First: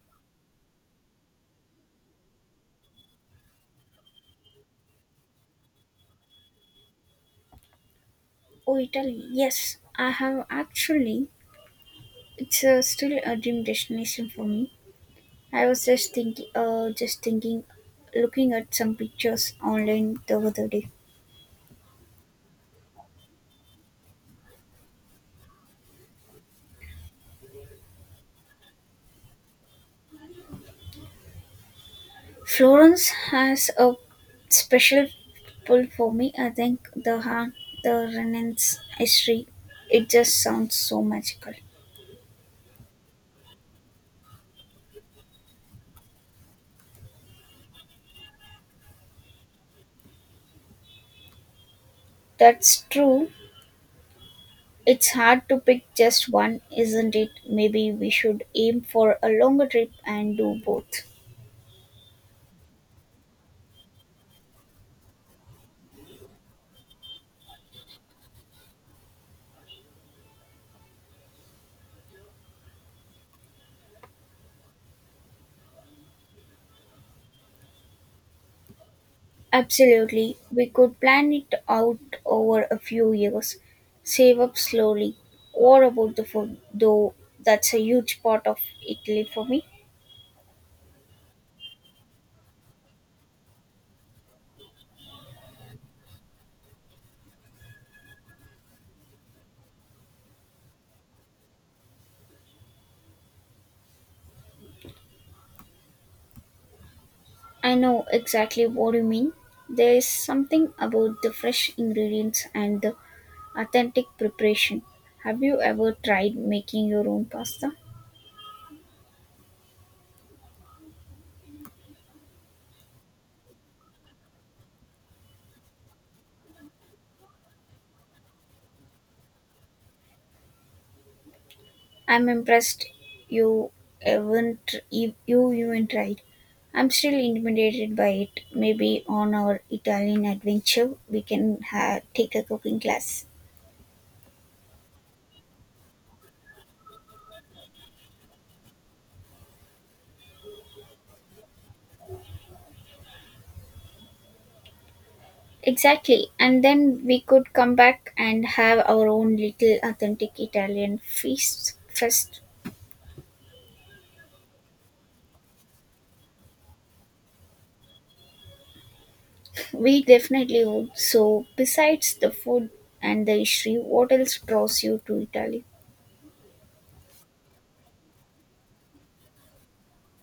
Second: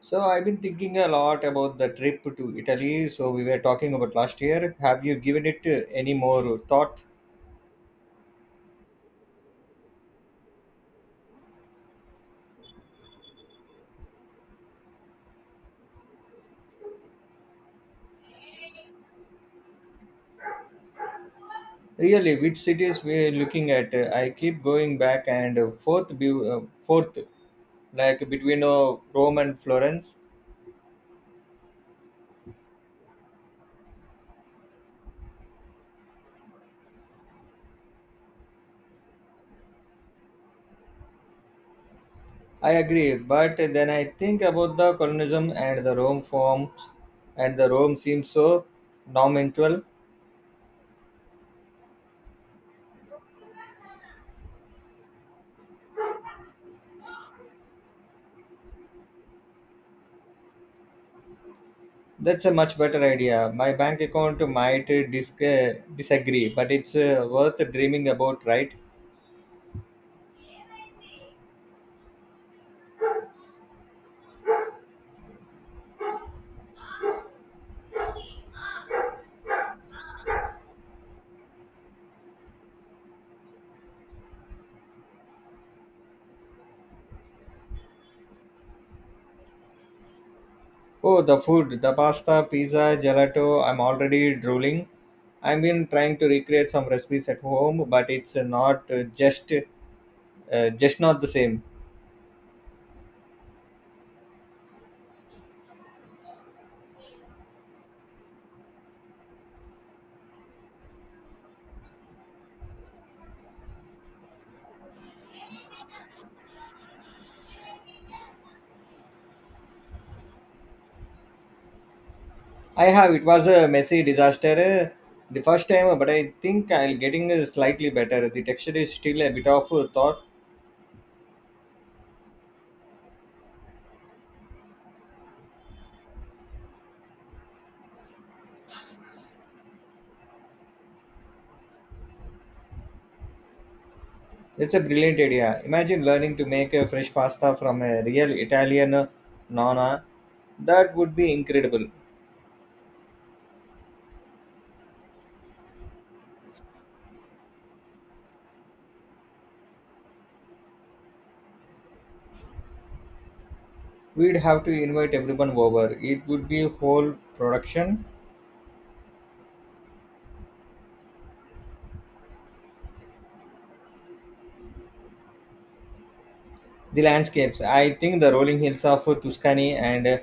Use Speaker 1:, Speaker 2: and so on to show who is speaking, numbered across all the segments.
Speaker 1: So I've been thinking a lot about the trip to Italy. So we were talking about last year. Have you given it any more thought?
Speaker 2: Oh, Italy. Yes, I have actually. It's still a dream destination for me. I was just thinking, looking at some pictures online the other day.
Speaker 1: Really, which cities we're looking at? I keep going back and forth, like between Rome and Florence.
Speaker 2: Florence has a special pull for me. I think the Renaissance history. It just sounds so magical.
Speaker 1: I agree, but then I think about the colonialism and the Rome forms, and the Rome seems so nominal.
Speaker 2: That's true. It's hard to pick just one, isn't it? Maybe we should aim for a longer trip and do both.
Speaker 1: That's a much better idea. My bank account might disagree, but it's worth dreaming about, right?
Speaker 2: Absolutely. We could plan it out over a few years, save up slowly. What about the food, though? That's a huge part of Italy for me.
Speaker 1: Oh, the food, the pasta, pizza, gelato, I'm already drooling. I've been trying to recreate some recipes at home, but it's not just not the same.
Speaker 2: I know exactly what you mean. There is something about the fresh ingredients and the authentic preparation. Have you ever tried making your own pasta?
Speaker 1: I have, it was a messy disaster the first time, but I think I'll getting slightly better. The texture is still a bit of a thought.
Speaker 2: I'm impressed you haven't you you even tried. I'm still intimidated by it. Maybe on our Italian adventure we can take a cooking class.
Speaker 1: It's a brilliant idea. Imagine learning to make a fresh pasta from a real Italian nonna. That would be incredible.
Speaker 2: Exactly, and then we could come back and have our own little authentic Italian feast fest.
Speaker 1: We'd have to invite everyone over. It would be a whole production.
Speaker 2: We definitely would. So, besides the food and the history, what else draws you to Italy?
Speaker 1: The landscapes, I think the rolling hills of Tuscany and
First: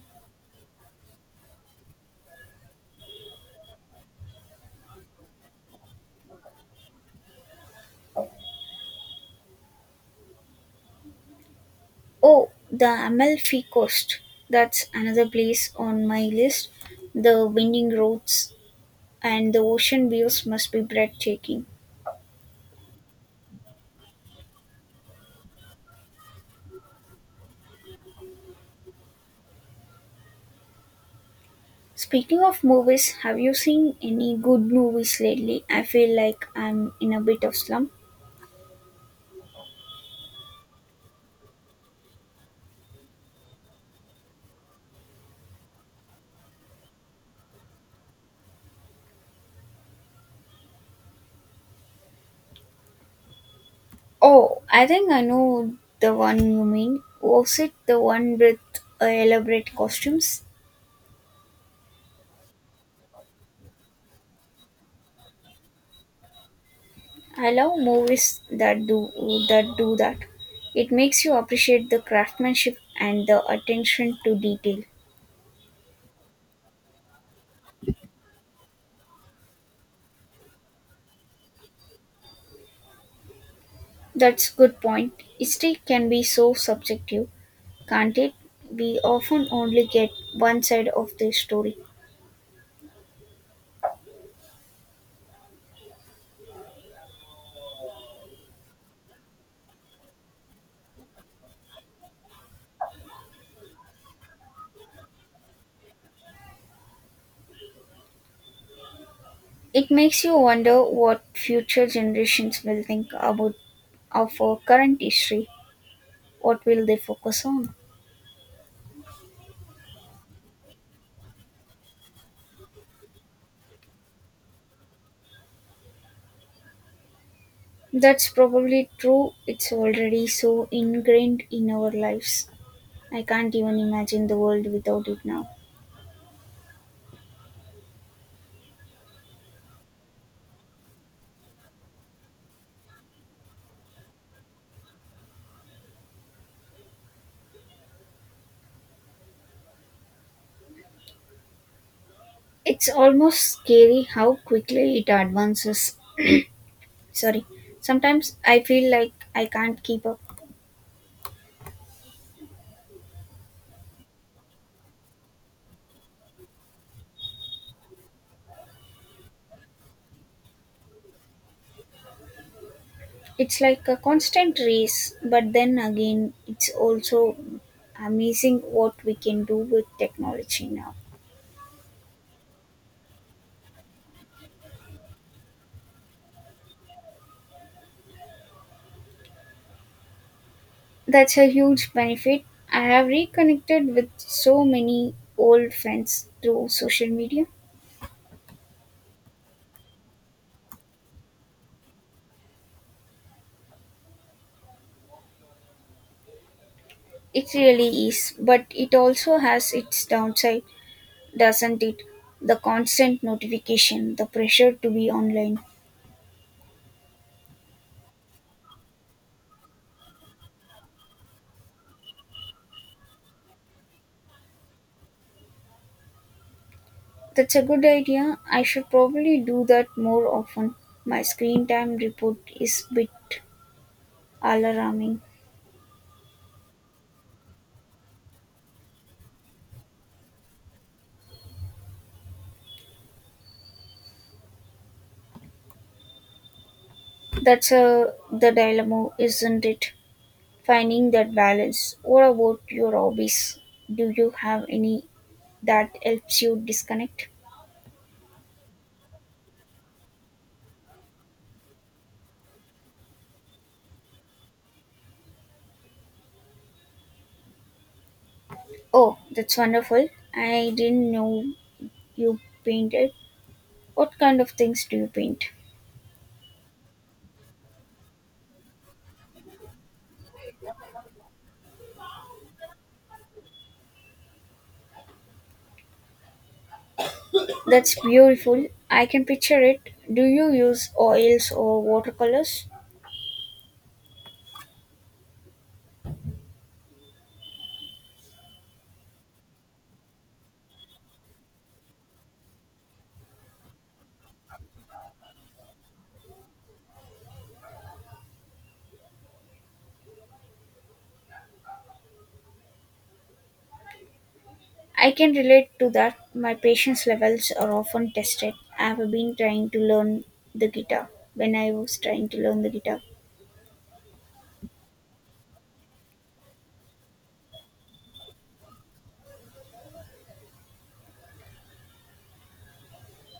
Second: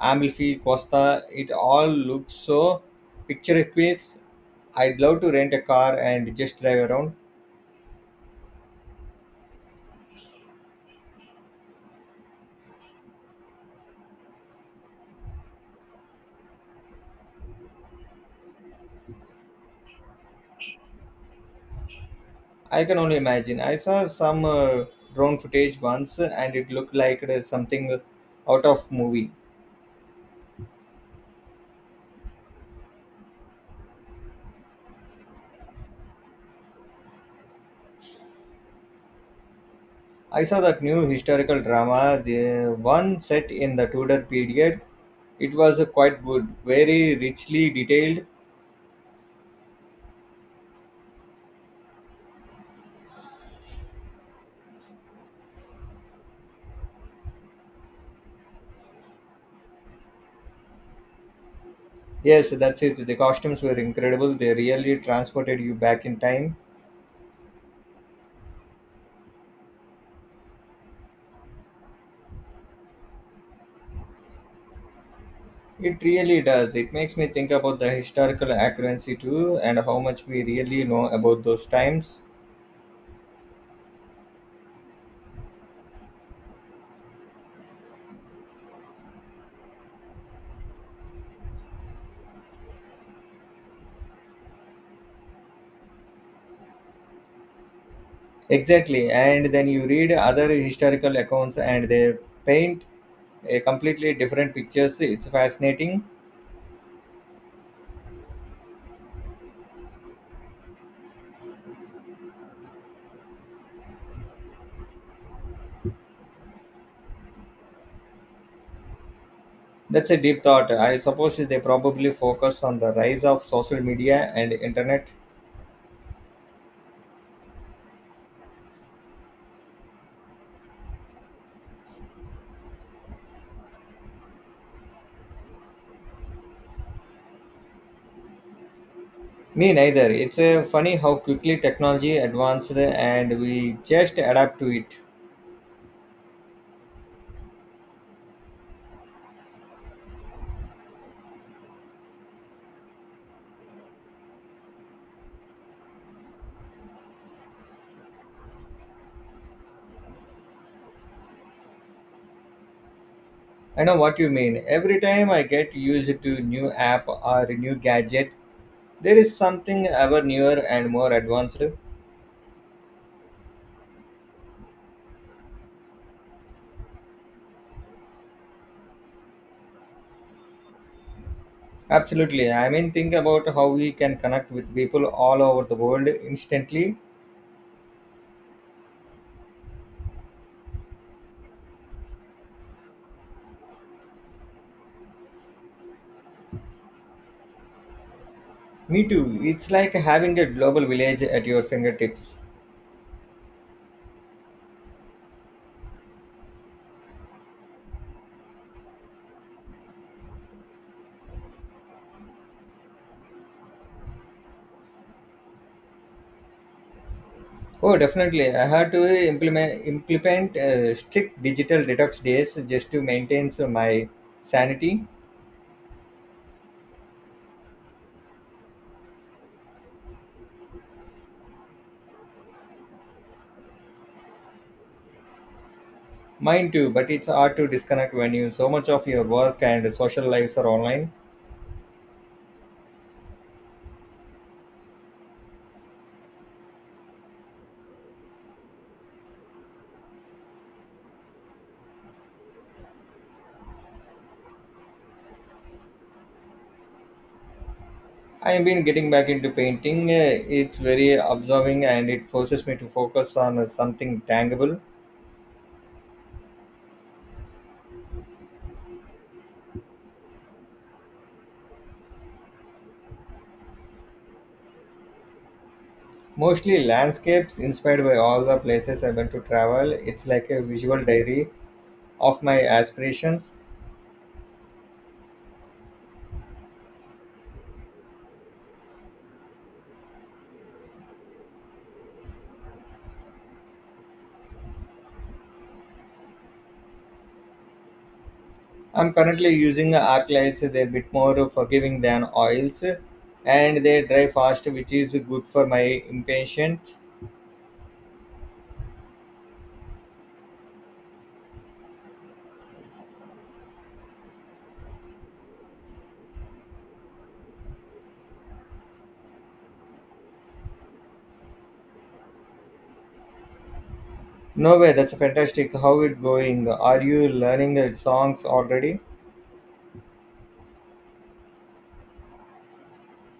Speaker 1: Amalfi Costa, it all looks so picturesque. I'd love to rent a car and just drive around.
Speaker 2: Oh, the Amalfi Coast. That's another place on my list. The winding roads and the ocean views must be breathtaking.
Speaker 1: I can only imagine. I saw some drone footage once and it looked like it is something out of movie.
Speaker 2: Speaking of movies, have you seen any good movies lately? I feel like I'm in a bit of slump.
Speaker 1: I saw that new historical drama, the one set in the Tudor period. It was quite good, very richly detailed.
Speaker 2: Oh, I think I know the one you mean. Was it the one with elaborate costumes?
Speaker 1: Yes, that's it. The costumes were incredible. They really transported you back in time.
Speaker 2: I love movies that do that. It makes you appreciate the craftsmanship and the attention to detail.
Speaker 1: It really does. It makes me think about the historical accuracy too and how much we really know about those times.
Speaker 2: That's good point. History can be so subjective, can't it? We often only get one side of the story.
Speaker 1: Exactly. And then you read other historical accounts and they paint a completely different pictures. It's fascinating.
Speaker 2: It makes you wonder what future generations will think about of our current history. What will they focus on?
Speaker 1: That's a deep thought. I suppose they probably focus on the rise of social media and internet.
Speaker 2: That's probably true. It's already so ingrained in our lives. I can't even imagine the world without it now.
Speaker 1: Me neither. It's funny how quickly technology advanced and we just adapt to it.
Speaker 2: It's almost scary how quickly it advances. Sorry. Sometimes I feel like I can't keep up.
Speaker 1: I know what you mean. Every time I get used to new app or new gadget, there is something ever newer and more advanced.
Speaker 2: It's like a constant race, but then again, it's also amazing what we can do with technology now.
Speaker 1: Absolutely. I mean, think about how we can connect with people all over the world instantly.
Speaker 2: That's a huge benefit. I have reconnected with so many old friends through social media.
Speaker 1: Me too. It's like having a global village at your fingertips.
Speaker 2: It really is, but it also has its downside, doesn't it? The constant notification, the pressure to be online.
Speaker 1: Oh, definitely. I had to implement strict digital detox days just to maintain so my sanity.
Speaker 2: That's a good idea. I should probably do that more often. My screen time report is bit alarming.
Speaker 1: Mine too, but it's hard to disconnect when you so much of your work and social lives are online.
Speaker 2: That's the dilemma, isn't it? Finding that balance. What about your hobbies? Do you have any that helps you disconnect?
Speaker 1: I've been getting back into painting. It's very absorbing and it forces me to focus on something tangible.
Speaker 2: Oh, that's wonderful. I didn't know you painted. What kind of things do you paint?
Speaker 1: Mostly landscapes inspired by all the places I went to travel. It's like a visual diary of my aspirations.
Speaker 2: That's beautiful. I can picture it. Do you use oils or watercolors?
Speaker 1: I'm currently using arc lights. They're a bit more forgiving than oils and they dry fast, which is good for my impatience.
Speaker 2: I can relate to that. My patience levels are often tested. I have been trying to learn the guitar when I was trying to learn the guitar.
Speaker 1: No way, that's fantastic. How it going? Are you learning the songs already?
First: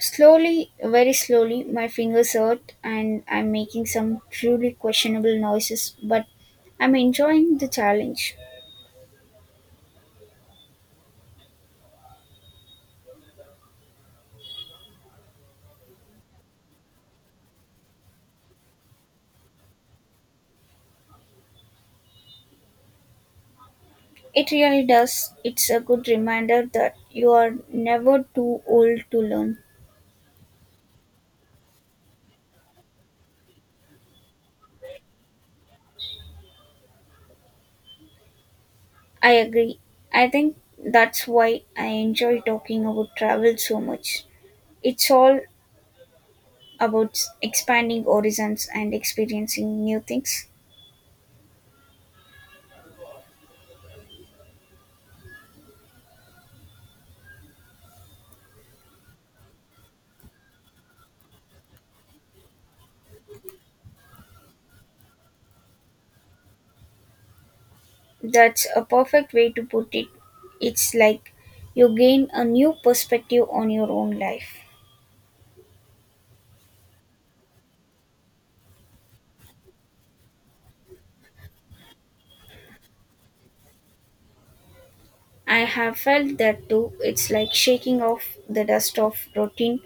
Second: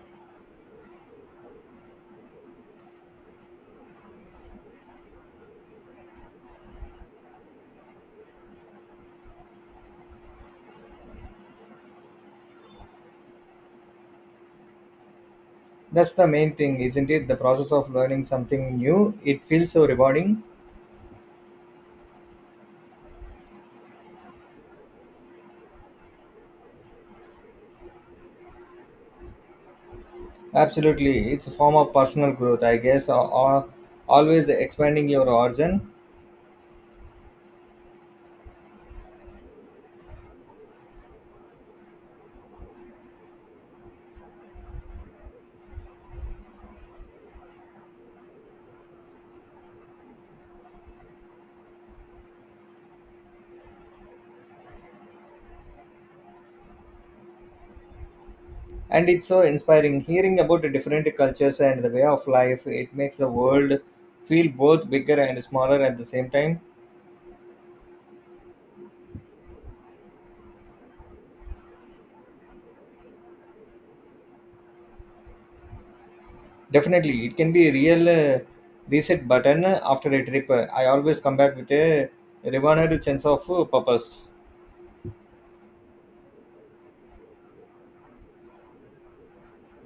Speaker 2: Slowly, very slowly, my fingers hurt and I'm making some truly questionable noises, but I'm enjoying the challenge.
Speaker 1: That's the main thing, isn't it? The process of learning something new. It feels so rewarding.
Speaker 2: It really does. It's a good reminder that you are never too old to learn.
Speaker 1: Absolutely. It's a form of personal growth, I guess, or always expanding your horizon.
Speaker 2: I agree. I think that's why I enjoy talking about travel so much. It's all about expanding horizons and experiencing new things.
Speaker 1: And it's so inspiring hearing about the different cultures and the way of life. It makes the world feel both bigger and smaller at the same time.
Speaker 2: That's a perfect way to put it. It's like you gain a new perspective on your own life.
Speaker 1: Definitely, it can be a real reset button after a trip. I always come back with a rewarded sense of purpose.
Speaker 2: I have felt that too. It's like shaking off the dust of routine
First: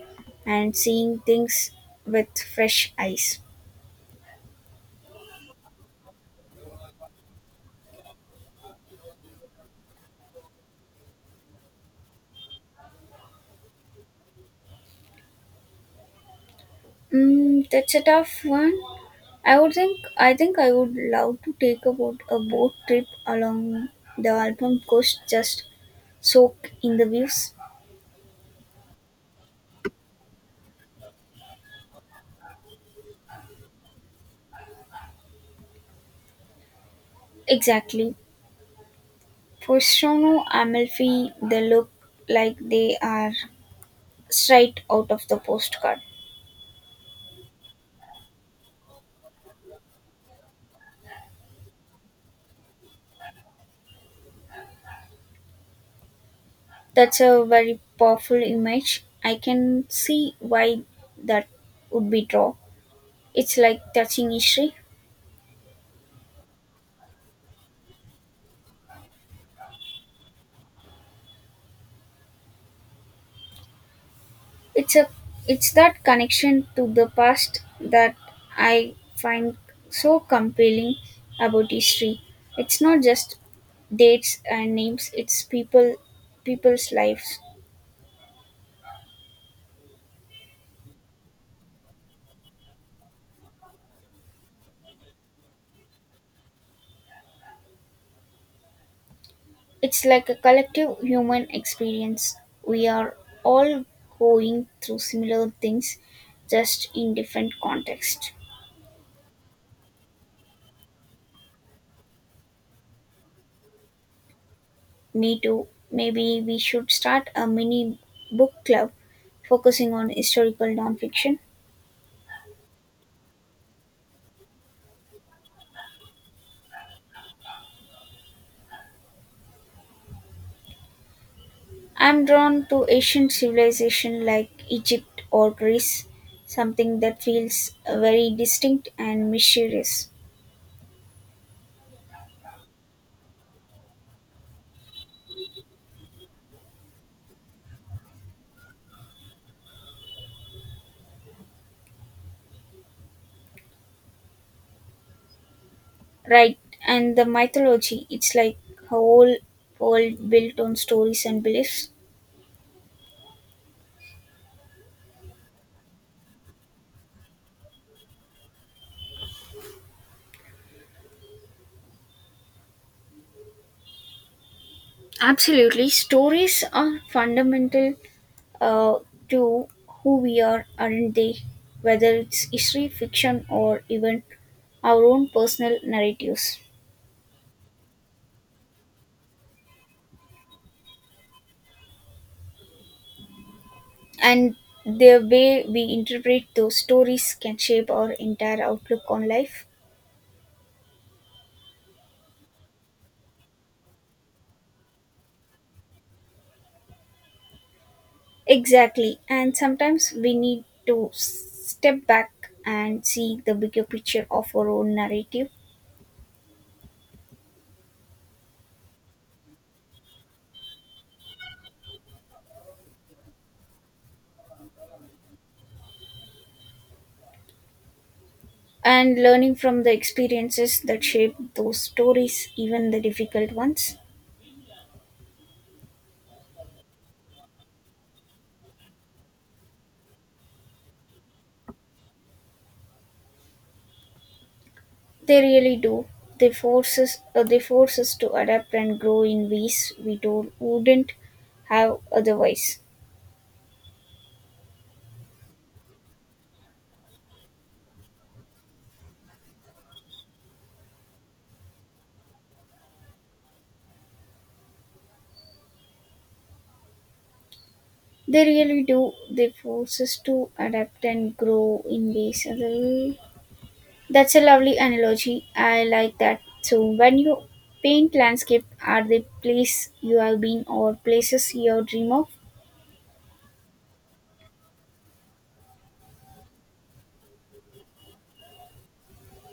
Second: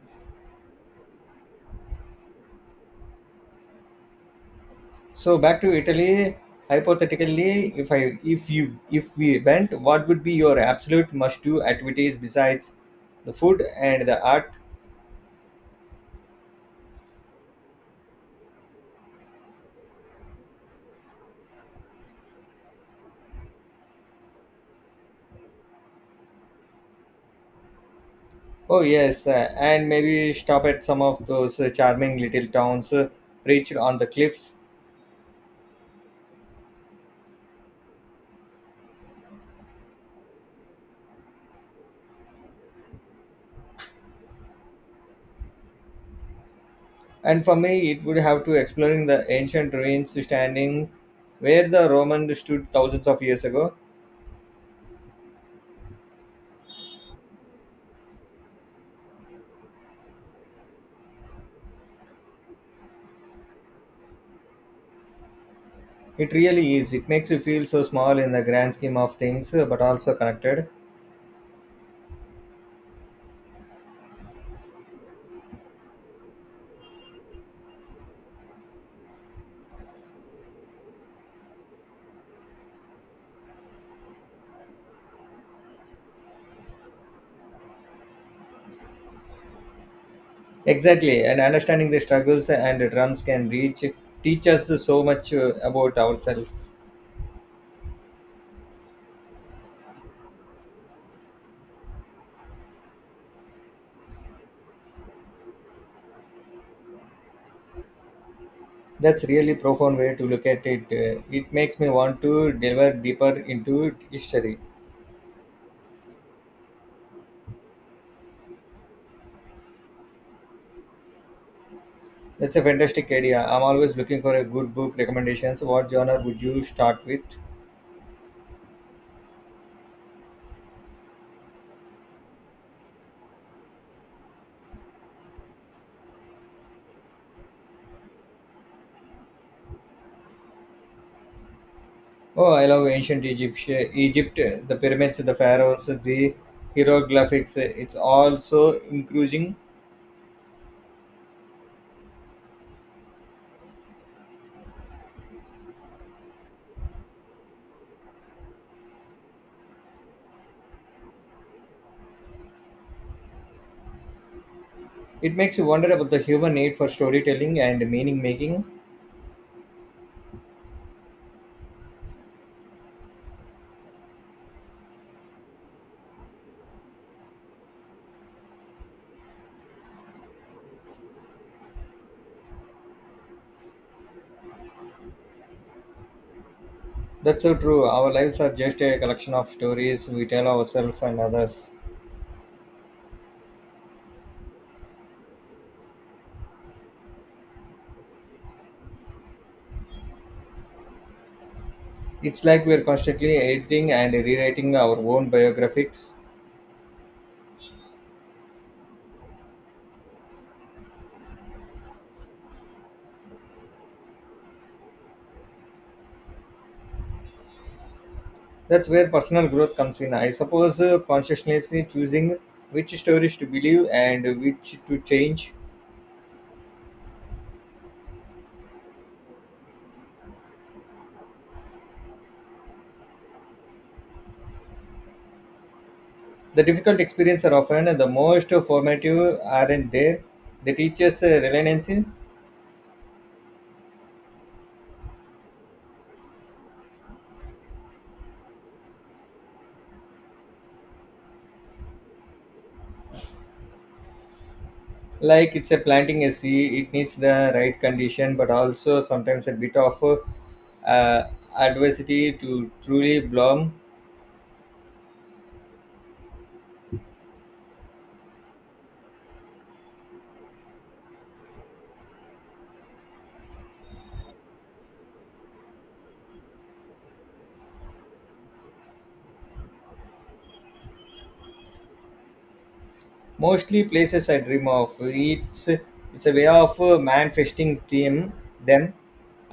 Speaker 2: and seeing things with fresh eyes.
Speaker 1: So back to Italy. Hypothetically, if I if you if we went, what would be your absolute must-do activities besides the food and the art?
Speaker 2: That's a tough one. I think I would love to take about a boat trip along the Alpen coast, just soak in the views.
Speaker 1: Oh yes, and maybe stop at some of those charming little towns perched on the cliffs.
Speaker 2: Exactly. Possono Amalfi they look like they are straight out of the postcard.
Speaker 1: And for me, it would have to exploring the ancient ruins standing where the Roman stood thousands of years ago.
Speaker 2: That's a very powerful image. I can see why that would be draw. It's like touching history.
Speaker 1: It really is. It makes you feel so small in the grand scheme of things, but also connected.
Speaker 2: It's a it's that connection to the past that I find so compelling about history. It's not just dates and names, it's people's lives.
Speaker 1: Exactly, and understanding the struggles and drums can reach teach us so much about ourselves.
Speaker 2: It's like a collective human experience. We are all going through similar things, just in different contexts.
Speaker 1: That's really profound way to look at it. It makes me want to delve deeper into history.
Speaker 2: Me too. Maybe we should start a mini book club focusing on historical nonfiction.
Speaker 1: That's a fantastic idea. I'm always looking for a good book recommendations. What genre would you start with?
Speaker 2: I'm drawn to ancient civilization like Egypt or Greece, something that feels very distinct and mysterious.
Speaker 1: Oh, I love ancient Egypt, the pyramids, the pharaohs, the hieroglyphics. It's also increasing.
Speaker 2: Right, and the mythology, it's like a whole world built on stories and beliefs.
Speaker 1: It makes you wonder about the human need for storytelling and meaning making.
Speaker 2: Absolutely. Stories are fundamental uh, to who we are, aren't they? Whether it's history, fiction, or even our own personal narratives.
Speaker 1: That's so true. Our lives are just a collection of stories we tell ourselves and others.
Speaker 2: And the way we interpret those stories can shape our entire outlook on life.
Speaker 1: It's like we're constantly editing and rewriting our own biographies.
Speaker 2: Exactly. And sometimes we need to step back and see the bigger picture of our own narrative
Speaker 1: That's where personal growth comes in. I suppose consciously choosing which stories to believe and which to change.
Speaker 2: and learning from the experiences that shape those stories, even the difficult ones.
Speaker 1: The difficult experiences are often the most formative, aren't they? They teach us resilience,
Speaker 2: They really do. They force us to adapt and grow in ways we don't, wouldn't have otherwise.
Speaker 1: like it's a planting a seed, it needs the right condition but also sometimes a bit of uh, adversity to truly bloom.
Speaker 2: They really do. They force us to adapt and grow in ways. Other- That's a lovely analogy. I like that. So, when you paint landscape, are they place you have been or places you dream of?
Speaker 1: Mostly places I dream of, it's a way of manifesting them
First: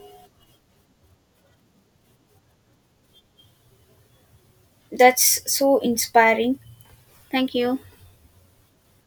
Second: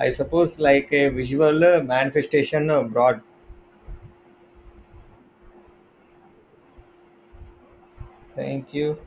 Speaker 1: I suppose, like a visual manifestation abroad.
Speaker 2: That's so inspiring. Thank you.
Speaker 1: Thank you.